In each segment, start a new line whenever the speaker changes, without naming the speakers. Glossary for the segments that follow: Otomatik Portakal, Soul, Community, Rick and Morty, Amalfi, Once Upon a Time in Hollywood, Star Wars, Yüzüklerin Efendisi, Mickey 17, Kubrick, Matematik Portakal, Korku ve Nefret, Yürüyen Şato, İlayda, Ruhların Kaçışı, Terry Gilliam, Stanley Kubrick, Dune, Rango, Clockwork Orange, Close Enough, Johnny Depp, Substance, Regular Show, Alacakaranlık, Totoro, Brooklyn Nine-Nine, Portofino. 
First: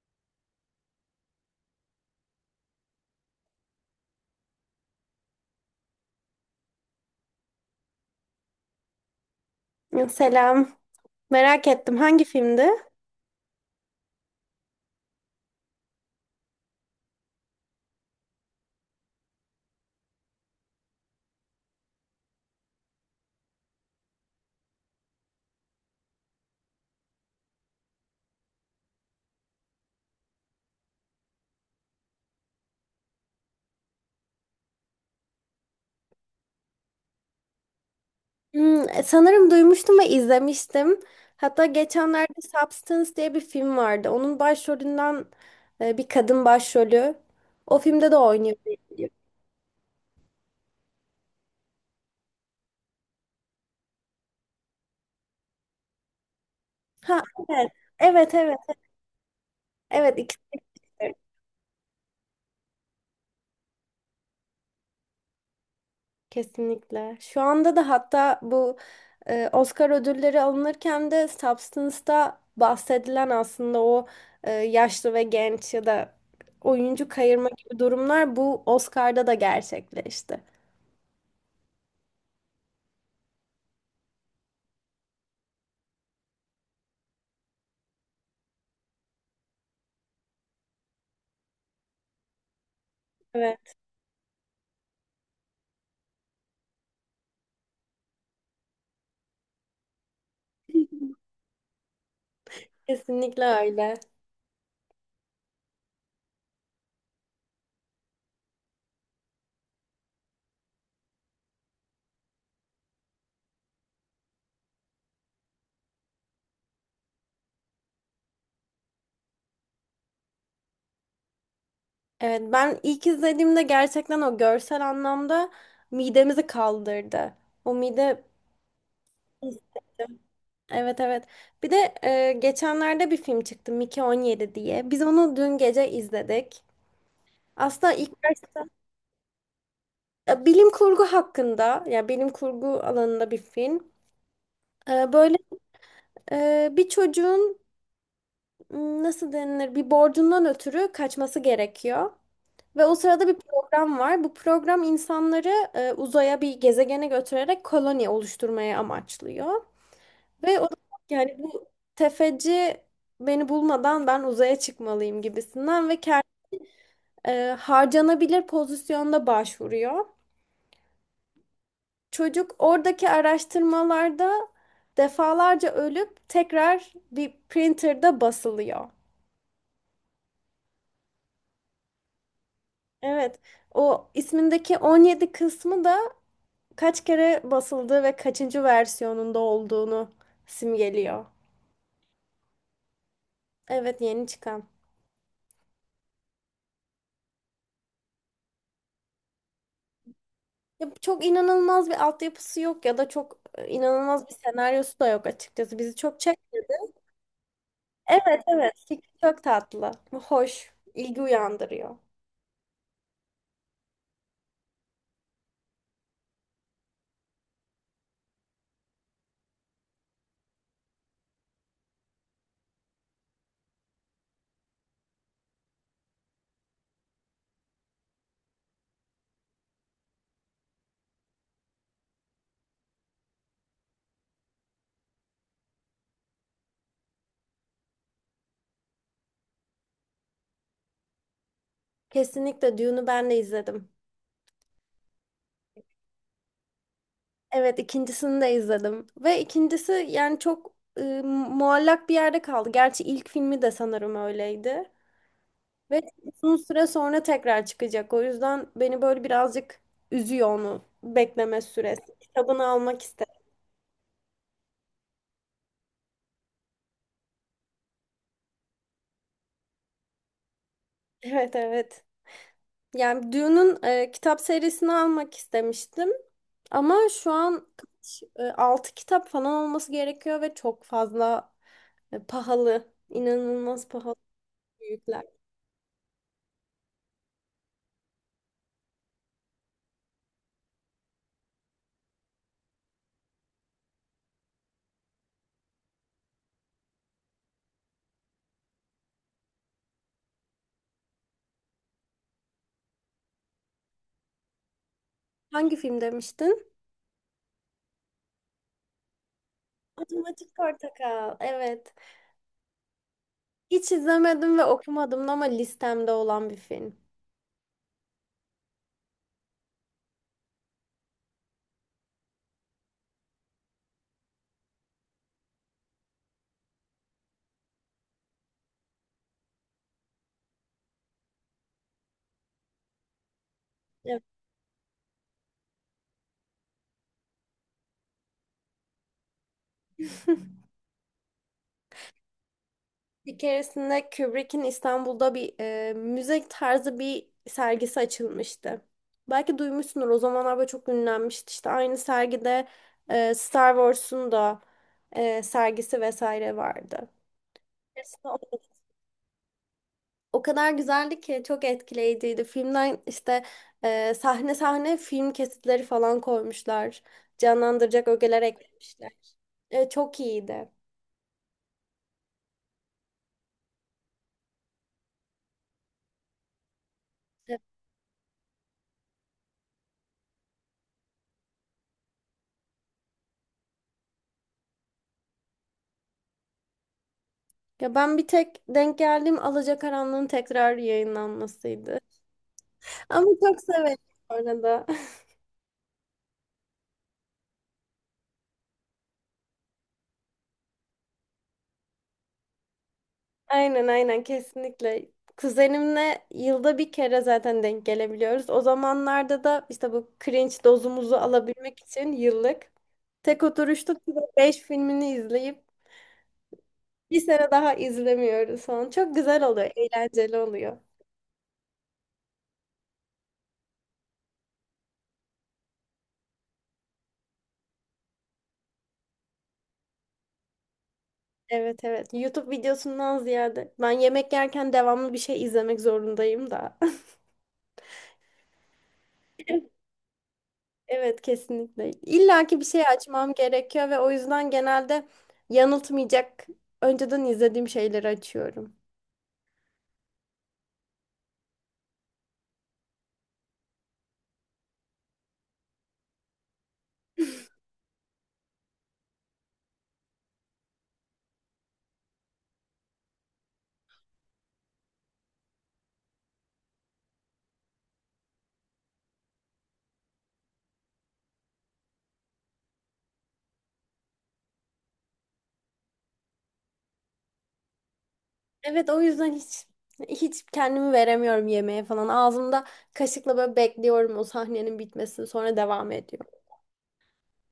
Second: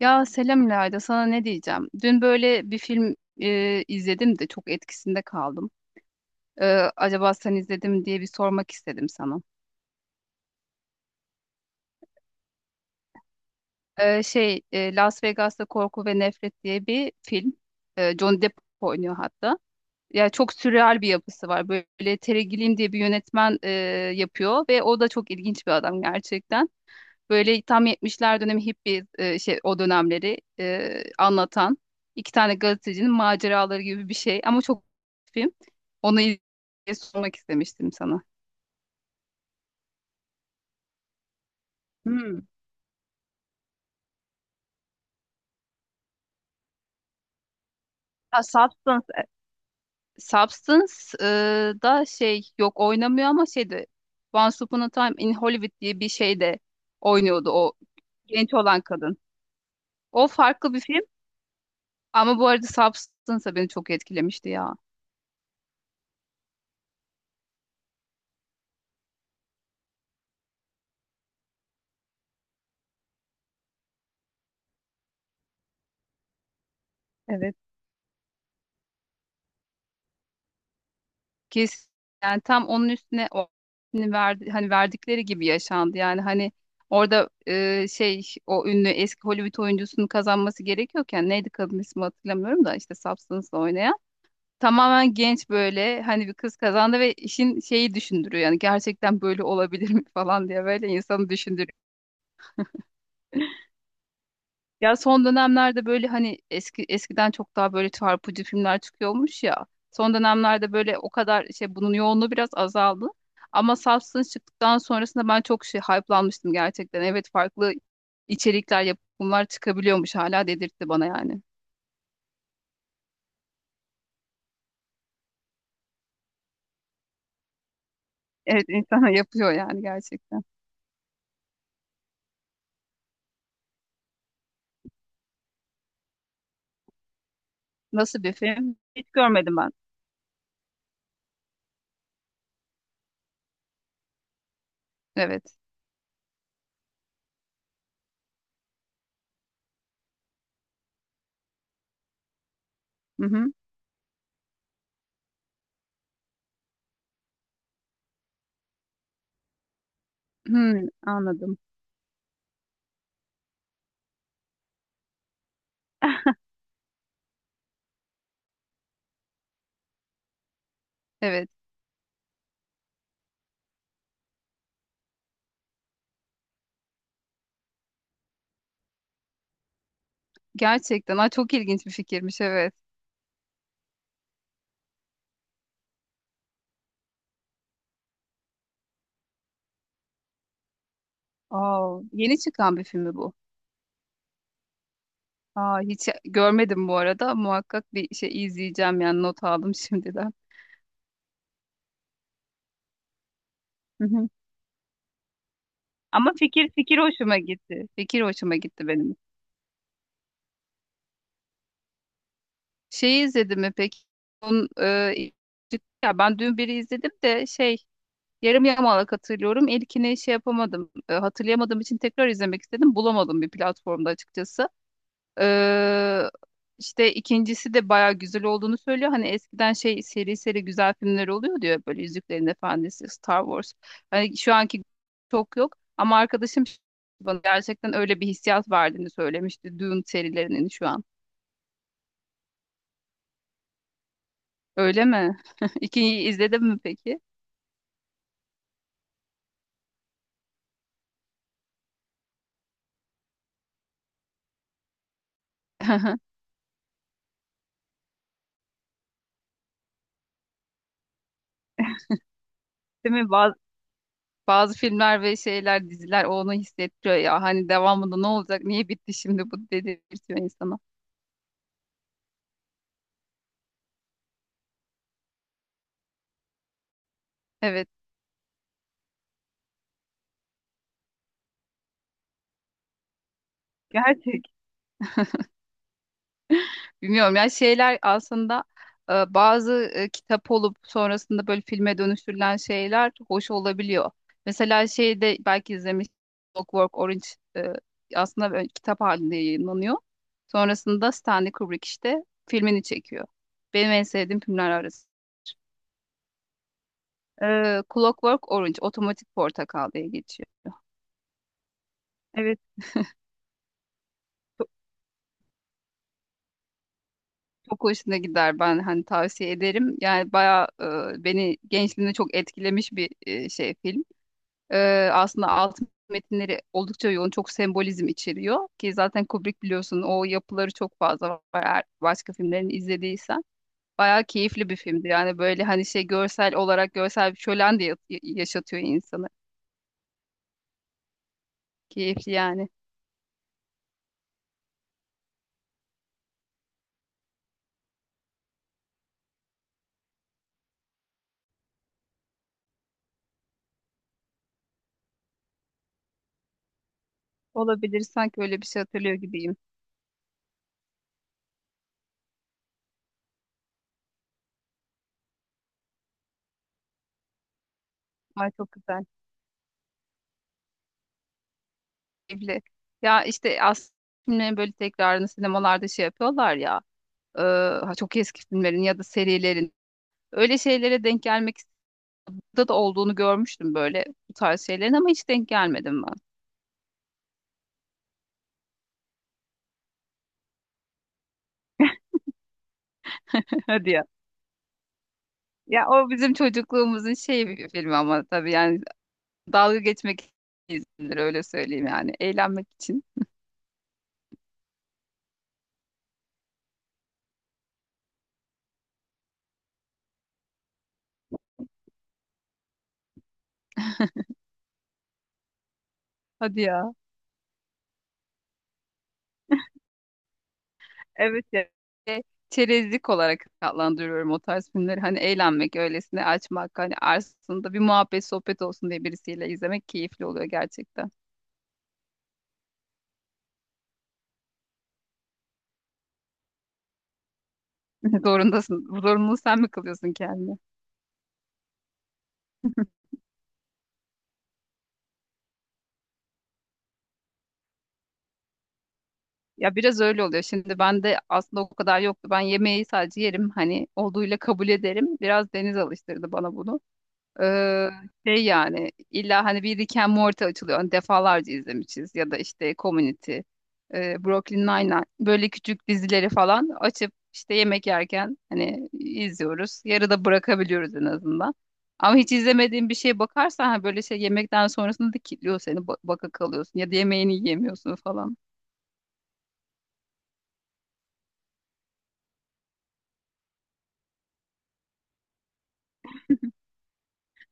Ya selam İlayda, sana ne diyeceğim? Dün böyle bir film izledim de çok etkisinde kaldım. E, acaba sen izledin mi diye bir sormak istedim sana.
Selam. Merak ettim hangi filmdi?
Las Vegas'ta Korku ve Nefret diye bir film. Johnny Depp oynuyor hatta. Ya çok sürreal bir yapısı var. Böyle Terry Gilliam diye bir yönetmen yapıyor ve o da çok ilginç bir adam gerçekten. Böyle tam yetmişler dönemi hippi o dönemleri anlatan iki tane gazetecinin maceraları gibi bir şey ama çok film. Onu sormak istemiştim sana.
Hmm, sanırım duymuştum ve izlemiştim. Hatta
Hmm.
geçenlerde Substance diye bir film vardı. Onun başrolünden bir kadın başrolü. O filmde de
Ha,
oynuyor diye
Substance.
biliyorum.
Substance e, da şey yok oynamıyor ama şeydi Once Upon a Time in Hollywood diye bir şey de
Ha,
oynuyordu
evet.
o
Evet,
genç
evet.
olan kadın.
Evet,
O
ikisi.
farklı bir film ama bu arada Substance da beni çok etkilemişti ya.
Kesinlikle. Şu anda da hatta bu Oscar ödülleri alınırken de Substance'da bahsedilen aslında o yaşlı ve genç ya da oyuncu kayırma
Evet.
gibi durumlar bu Oscar'da da gerçekleşti.
Kesin yani tam onun üstüne o hani verdi, hani verdikleri gibi yaşandı. Yani hani orada o ünlü eski Hollywood oyuncusunun kazanması gerekiyorken neydi kadın ismi hatırlamıyorum da işte Substance'la
Evet,
oynayan. Tamamen genç böyle hani bir kız kazandı ve işin şeyi düşündürüyor yani gerçekten böyle olabilir mi falan diye böyle insanı düşündürüyor.
kesinlikle öyle.
Ya son dönemlerde böyle hani eskiden çok daha böyle çarpıcı filmler çıkıyormuş ya. Son dönemlerde böyle o kadar şey bunun yoğunluğu biraz azaldı. Ama Substance çıktıktan sonrasında ben çok şey hype'lanmıştım gerçekten. Evet, farklı içerikler, yapımlar çıkabiliyormuş hala dedirtti bana yani.
Evet, ben ilk izlediğimde gerçekten o görsel anlamda midemizi kaldırdı. O mide
Evet, insana yapıyor yani
hissettim.
gerçekten.
Evet, evet. Bir de geçenlerde bir film çıktı, Mickey 17 diye. Biz onu dün gece izledik. Aslında
Nasıl
ilk
bir
baş-
film? Hiç görmedim ben.
Bilim kurgu hakkında, ya bilim kurgu alanında bir film. Böyle
Evet.
bir çocuğun nasıl denilir, bir borcundan ötürü kaçması gerekiyor. Ve o
Hı
sırada bir
hı.
program var. Bu program insanları uzaya, bir gezegene götürerek koloni oluşturmaya amaçlıyor. Ve o da
Hmm,
yani
Anladım.
bu tefeci beni bulmadan ben uzaya çıkmalıyım gibisinden ve kendi harcanabilir pozisyonda başvuruyor.
Evet.
Çocuk oradaki araştırmalarda defalarca ölüp tekrar bir printer'da basılıyor.
Gerçekten. Ay, çok ilginç bir fikirmiş, evet.
Evet. O ismindeki 17 kısmı da kaç kere basıldığı ve kaçıncı versiyonunda olduğunu simgeliyor.
Aa, yeni çıkan bir film mi bu?
Evet, yeni çıkan.
Aa, hiç görmedim bu arada. Muhakkak bir şey izleyeceğim yani, not aldım şimdiden.
Ya çok inanılmaz bir altyapısı yok ya da çok
Hı
inanılmaz
hı.
bir senaryosu da yok açıkçası. Bizi çok
Ama
çek.
fikir fikir hoşuma gitti. Fikir
Evet,
hoşuma
evet.
gitti benim.
Fikri çok tatlı. Hoş. İlgi uyandırıyor.
Şeyi izledim mi peki? Onun, ya ben dün biri izledim de şey yarım yamalak hatırlıyorum. İlkini şey yapamadım. Hatırlayamadığım için tekrar izlemek istedim. Bulamadım bir platformda açıkçası. Ee, işte ikincisi de bayağı güzel olduğunu söylüyor. Hani eskiden şey seri seri güzel filmler oluyor diyor. Böyle Yüzüklerin Efendisi, Star Wars. Hani şu anki çok yok. Ama arkadaşım bana gerçekten öyle bir hissiyat verdiğini söylemişti. Dune serilerinin şu an.
Kesinlikle Dune'u ben de izledim.
Öyle mi? İkinciyi izledin mi peki?
Evet, ikincisini de izledim. Ve ikincisi yani çok muallak bir yerde kaldı. Gerçi ilk filmi de sanırım öyleydi. Ve uzun süre sonra tekrar çıkacak. O yüzden beni böyle birazcık üzüyor onu bekleme süresi. Kitabını almak
Değil mi?
istedim.
Bazı filmler ve şeyler, diziler onu hissettiriyor ya. Hani devamında ne olacak? Niye bitti şimdi bu dedirtiyor insana.
Evet, evet. Yani Dune'un kitap serisini almak istemiştim. Ama şu an
Evet.
kaç, 6 kitap falan olması gerekiyor ve çok fazla pahalı. İnanılmaz pahalı
Gerçek.
büyükler.
Bilmiyorum ya, şeyler aslında bazı kitap olup sonrasında böyle filme dönüştürülen şeyler hoş olabiliyor. Mesela şeyde belki izlemiş Clockwork Orange e, aslında böyle kitap halinde yayınlanıyor. Sonrasında Stanley Kubrick işte filmini çekiyor. Benim en sevdiğim filmler arasında.
Hangi film demiştin?
Clockwork Orange, Otomatik Portakal diye geçiyor.
Matematik Portakal. Evet.
Evet.
Hiç izlemedim ve
Çok,
okumadım ama listemde olan bir film.
çok hoşuna gider, ben hani tavsiye ederim. Yani bayağı beni gençliğimde çok etkilemiş bir şey film. Aslında alt metinleri oldukça yoğun, çok sembolizm içeriyor ki zaten Kubrick biliyorsun o yapıları çok fazla var. Eğer başka filmlerini izlediysen
Evet.
bayağı keyifli bir filmdi. Yani böyle hani şey görsel olarak görsel bir şölen de yaşatıyor insanı. Keyifli yani.
Bir keresinde Kubrick'in İstanbul'da bir müze tarzı bir sergisi açılmıştı. Belki duymuşsundur, o zamanlar böyle çok ünlenmişti. İşte aynı sergide Star Wars'un da sergisi vesaire vardı.
Olabilir,
Aslında
sanki öyle bir şey hatırlıyor gibiyim.
o kadar güzeldi ki çok etkileyiciydi. Filmden işte sahne sahne film kesitleri falan koymuşlar. Canlandıracak ögeler
Ay, çok güzel.
eklemişler. Çok iyiydi.
Keyifli. Ya işte aslında filmlerin böyle tekrarını sinemalarda şey yapıyorlar ya. e, ha çok eski filmlerin ya da serilerin. Öyle şeylere denk gelmek da olduğunu görmüştüm böyle bu tarz şeylerin ama hiç denk gelmedim ben.
Ya ben bir tek denk geldiğim Alacakaranlığın tekrar yayınlanmasıydı. Ama çok
Hadi
severim
ya.
orada.
Ya o bizim çocukluğumuzun şey bir filmi ama tabii yani dalga geçmek izindir öyle söyleyeyim yani. Eğlenmek için.
Aynen, aynen, kesinlikle. Kuzenimle yılda bir kere zaten denk gelebiliyoruz. O zamanlarda da işte bu cringe dozumuzu alabilmek için yıllık tek oturuşta beş filmini izleyip
Hadi ya.
bir sene daha izlemiyoruz falan. Çok güzel oluyor, eğlenceli oluyor.
Evet ya. E, Çerezlik olarak adlandırıyorum o tarz filmleri. Hani eğlenmek, öylesine açmak, hani arasında bir muhabbet, sohbet olsun diye birisiyle izlemek keyifli oluyor gerçekten.
Evet, evet. YouTube videosundan ziyade ben yemek yerken devamlı bir şey izlemek zorundayım da.
Zorundasın. Bu zorunluluğu sen mi kılıyorsun kendine?
Evet, kesinlikle. İlla ki bir şey açmam gerekiyor ve o yüzden genelde yanıltmayacak, önceden izlediğim şeyleri açıyorum.
Ya biraz öyle oluyor. Şimdi ben de aslında o kadar yoktu. Ben yemeği sadece yerim. Hani olduğuyla kabul ederim. Biraz Deniz alıştırdı bana bunu. Ee, Şey yani, illa hani bir Rick and Morty açılıyor. Hani defalarca izlemişiz. Ya da işte Community, Brooklyn Nine-Nine. Böyle küçük dizileri falan açıp işte yemek yerken hani izliyoruz. Yarıda bırakabiliyoruz en azından. Ama hiç izlemediğin bir şeye bakarsan hani böyle şey yemekten sonrasında da kilitliyor seni. Baka kalıyorsun ya da yemeğini yiyemiyorsun falan.
Evet, o yüzden hiç kendimi veremiyorum yemeğe falan. Ağzımda kaşıkla böyle bekliyorum o sahnenin bitmesini, sonra devam ediyor.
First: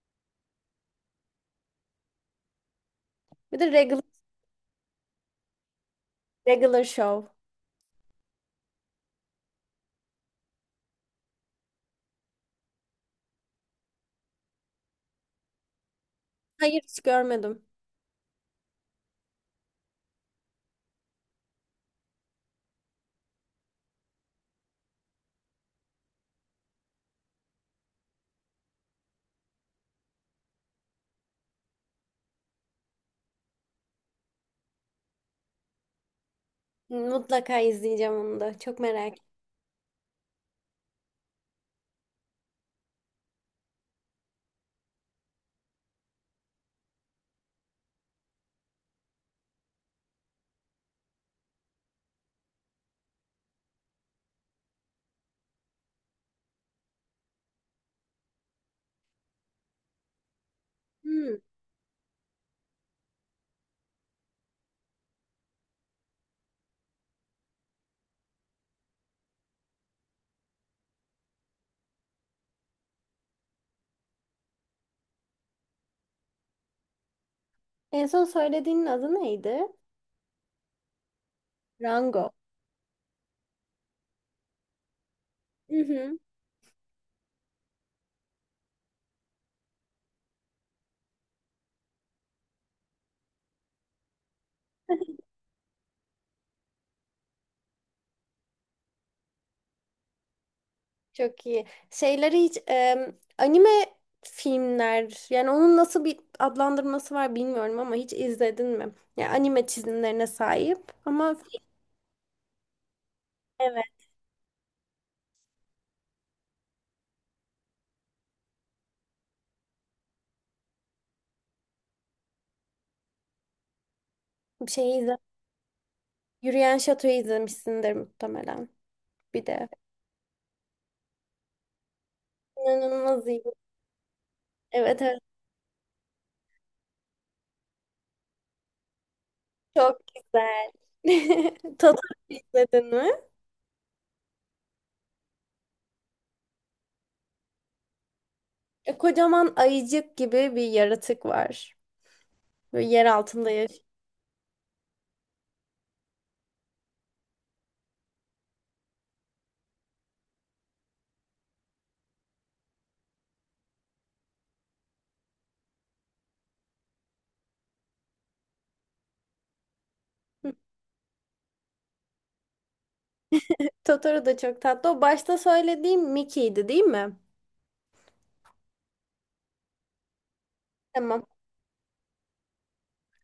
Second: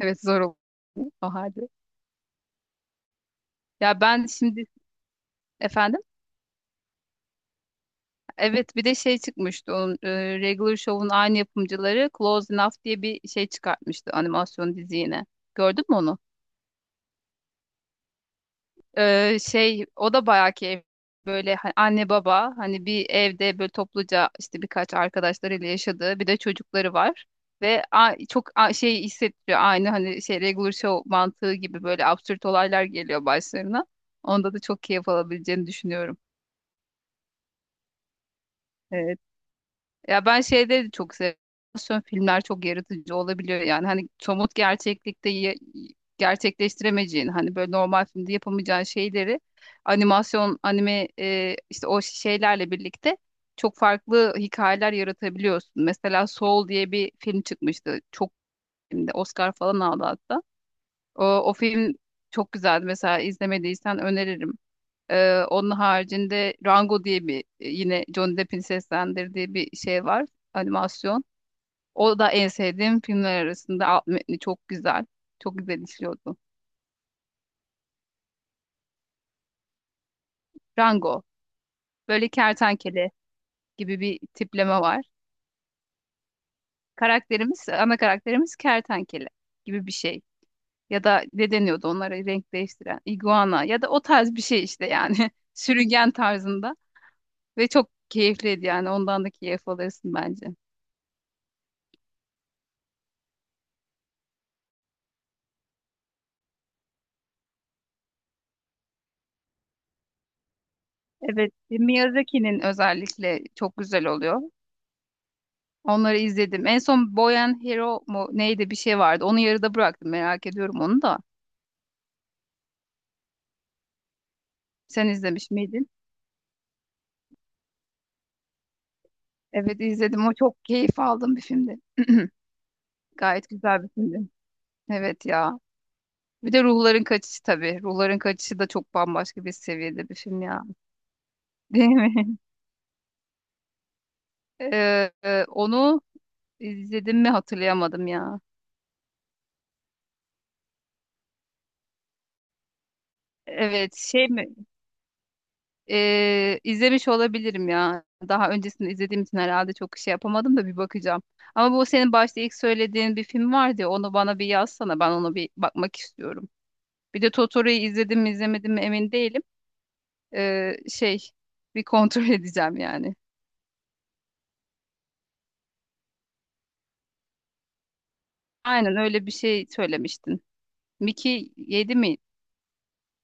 Evet, zor oldu o halde.
Bir de
Ya
regular,
ben şimdi, efendim,
regular show.
evet, bir de şey çıkmıştı, onun Regular Show'un aynı yapımcıları Close Enough diye bir şey çıkartmıştı, animasyon dizi yine. Gördün mü onu?
Hayır, hiç görmedim.
Şey o da bayağı ki böyle anne baba hani bir evde böyle topluca işte birkaç arkadaşlarıyla yaşadığı, bir de çocukları var. Ve çok şey hissettiriyor, aynı hani şey Regular Show mantığı gibi böyle absürt olaylar geliyor başlarına. Onda da çok keyif alabileceğini düşünüyorum.
Mutlaka izleyeceğim onu da. Çok merak
Evet.
ettim.
Ya ben şeyde de çok seviyorum. Animasyon filmler çok yaratıcı olabiliyor yani. Hani somut gerçeklikte gerçekleştiremeyeceğin, hani böyle normal filmde yapamayacağın şeyleri animasyon, anime işte o şeylerle birlikte çok farklı hikayeler yaratabiliyorsun. Mesela Soul diye bir film çıkmıştı. Çok filmde Oscar falan aldı hatta. O,
Hmm.
o film çok güzeldi. Mesela izlemediysen öneririm. Onun haricinde Rango diye bir, yine Johnny Depp'in seslendirdiği bir şey var. Animasyon. O da en sevdiğim filmler arasında. Alt metni çok güzel. Çok güzel işliyordu.
En son söylediğinin adı neydi?
Rango.
Rango.
Böyle kertenkele gibi bir tipleme var.
Hı hı.
Karakterimiz, ana karakterimiz kertenkele gibi bir şey. Ya da ne deniyordu onlara renk değiştiren? Iguana ya da o tarz bir şey işte yani. Sürüngen tarzında. Ve çok keyifliydi yani, ondan da keyif alırsın bence.
Çok iyi. Şeyleri hiç anime filmler, yani onun nasıl bir adlandırması var bilmiyorum ama hiç izledin mi? Yani anime çizimlerine sahip ama
Evet, Miyazaki'nin özellikle çok
evet
güzel oluyor. Onları izledim. En son Boy and Hero mu neydi, bir şey vardı. Onu yarıda bıraktım. Merak ediyorum onu da.
bir şey
Sen
izle.
izlemiş miydin?
Yürüyen Şato'yu izlemişsindir muhtemelen bir de.
Evet, izledim. O çok keyif aldığım bir filmdi.
İnanılmaz iyi.
Gayet güzel bir filmdi.
Evet, evet,
Evet ya. Bir de Ruhların Kaçışı tabii. Ruhların Kaçışı da çok bambaşka bir
çok
seviyede bir film ya.
güzel.
Değil
Totoro
mi?
izledin mi?
Onu izledim mi hatırlayamadım ya.
Kocaman ayıcık gibi bir yaratık var. Böyle yer altında yaşıyor.
Evet, şey mi? İzlemiş olabilirim ya. Daha öncesinde izlediğim için herhalde çok şey yapamadım da bir bakacağım. Ama bu senin başta ilk söylediğin bir film vardı ya, onu bana bir yazsana, ben ona bir bakmak istiyorum. Bir de Totoro'yu izledim mi izlemedim mi emin değilim. Şey bir kontrol edeceğim yani.
Totoro da çok tatlı. O başta söylediğim Mickey'di, değil mi?
Aynen, öyle bir şey söylemiştin.
Tamam.
Miki yedi mi?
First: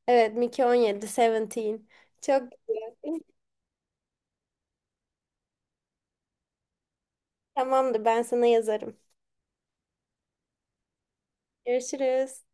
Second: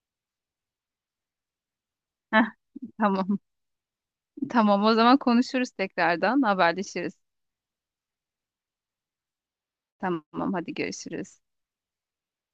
Evet, Mickey 17, 17. Çok
Heh,
güzel.
tamam. Tamam, o zaman konuşuruz, tekrardan haberleşiriz.
Tamamdır, ben sana yazarım.
Tamam, hadi görüşürüz.
Görüşürüz.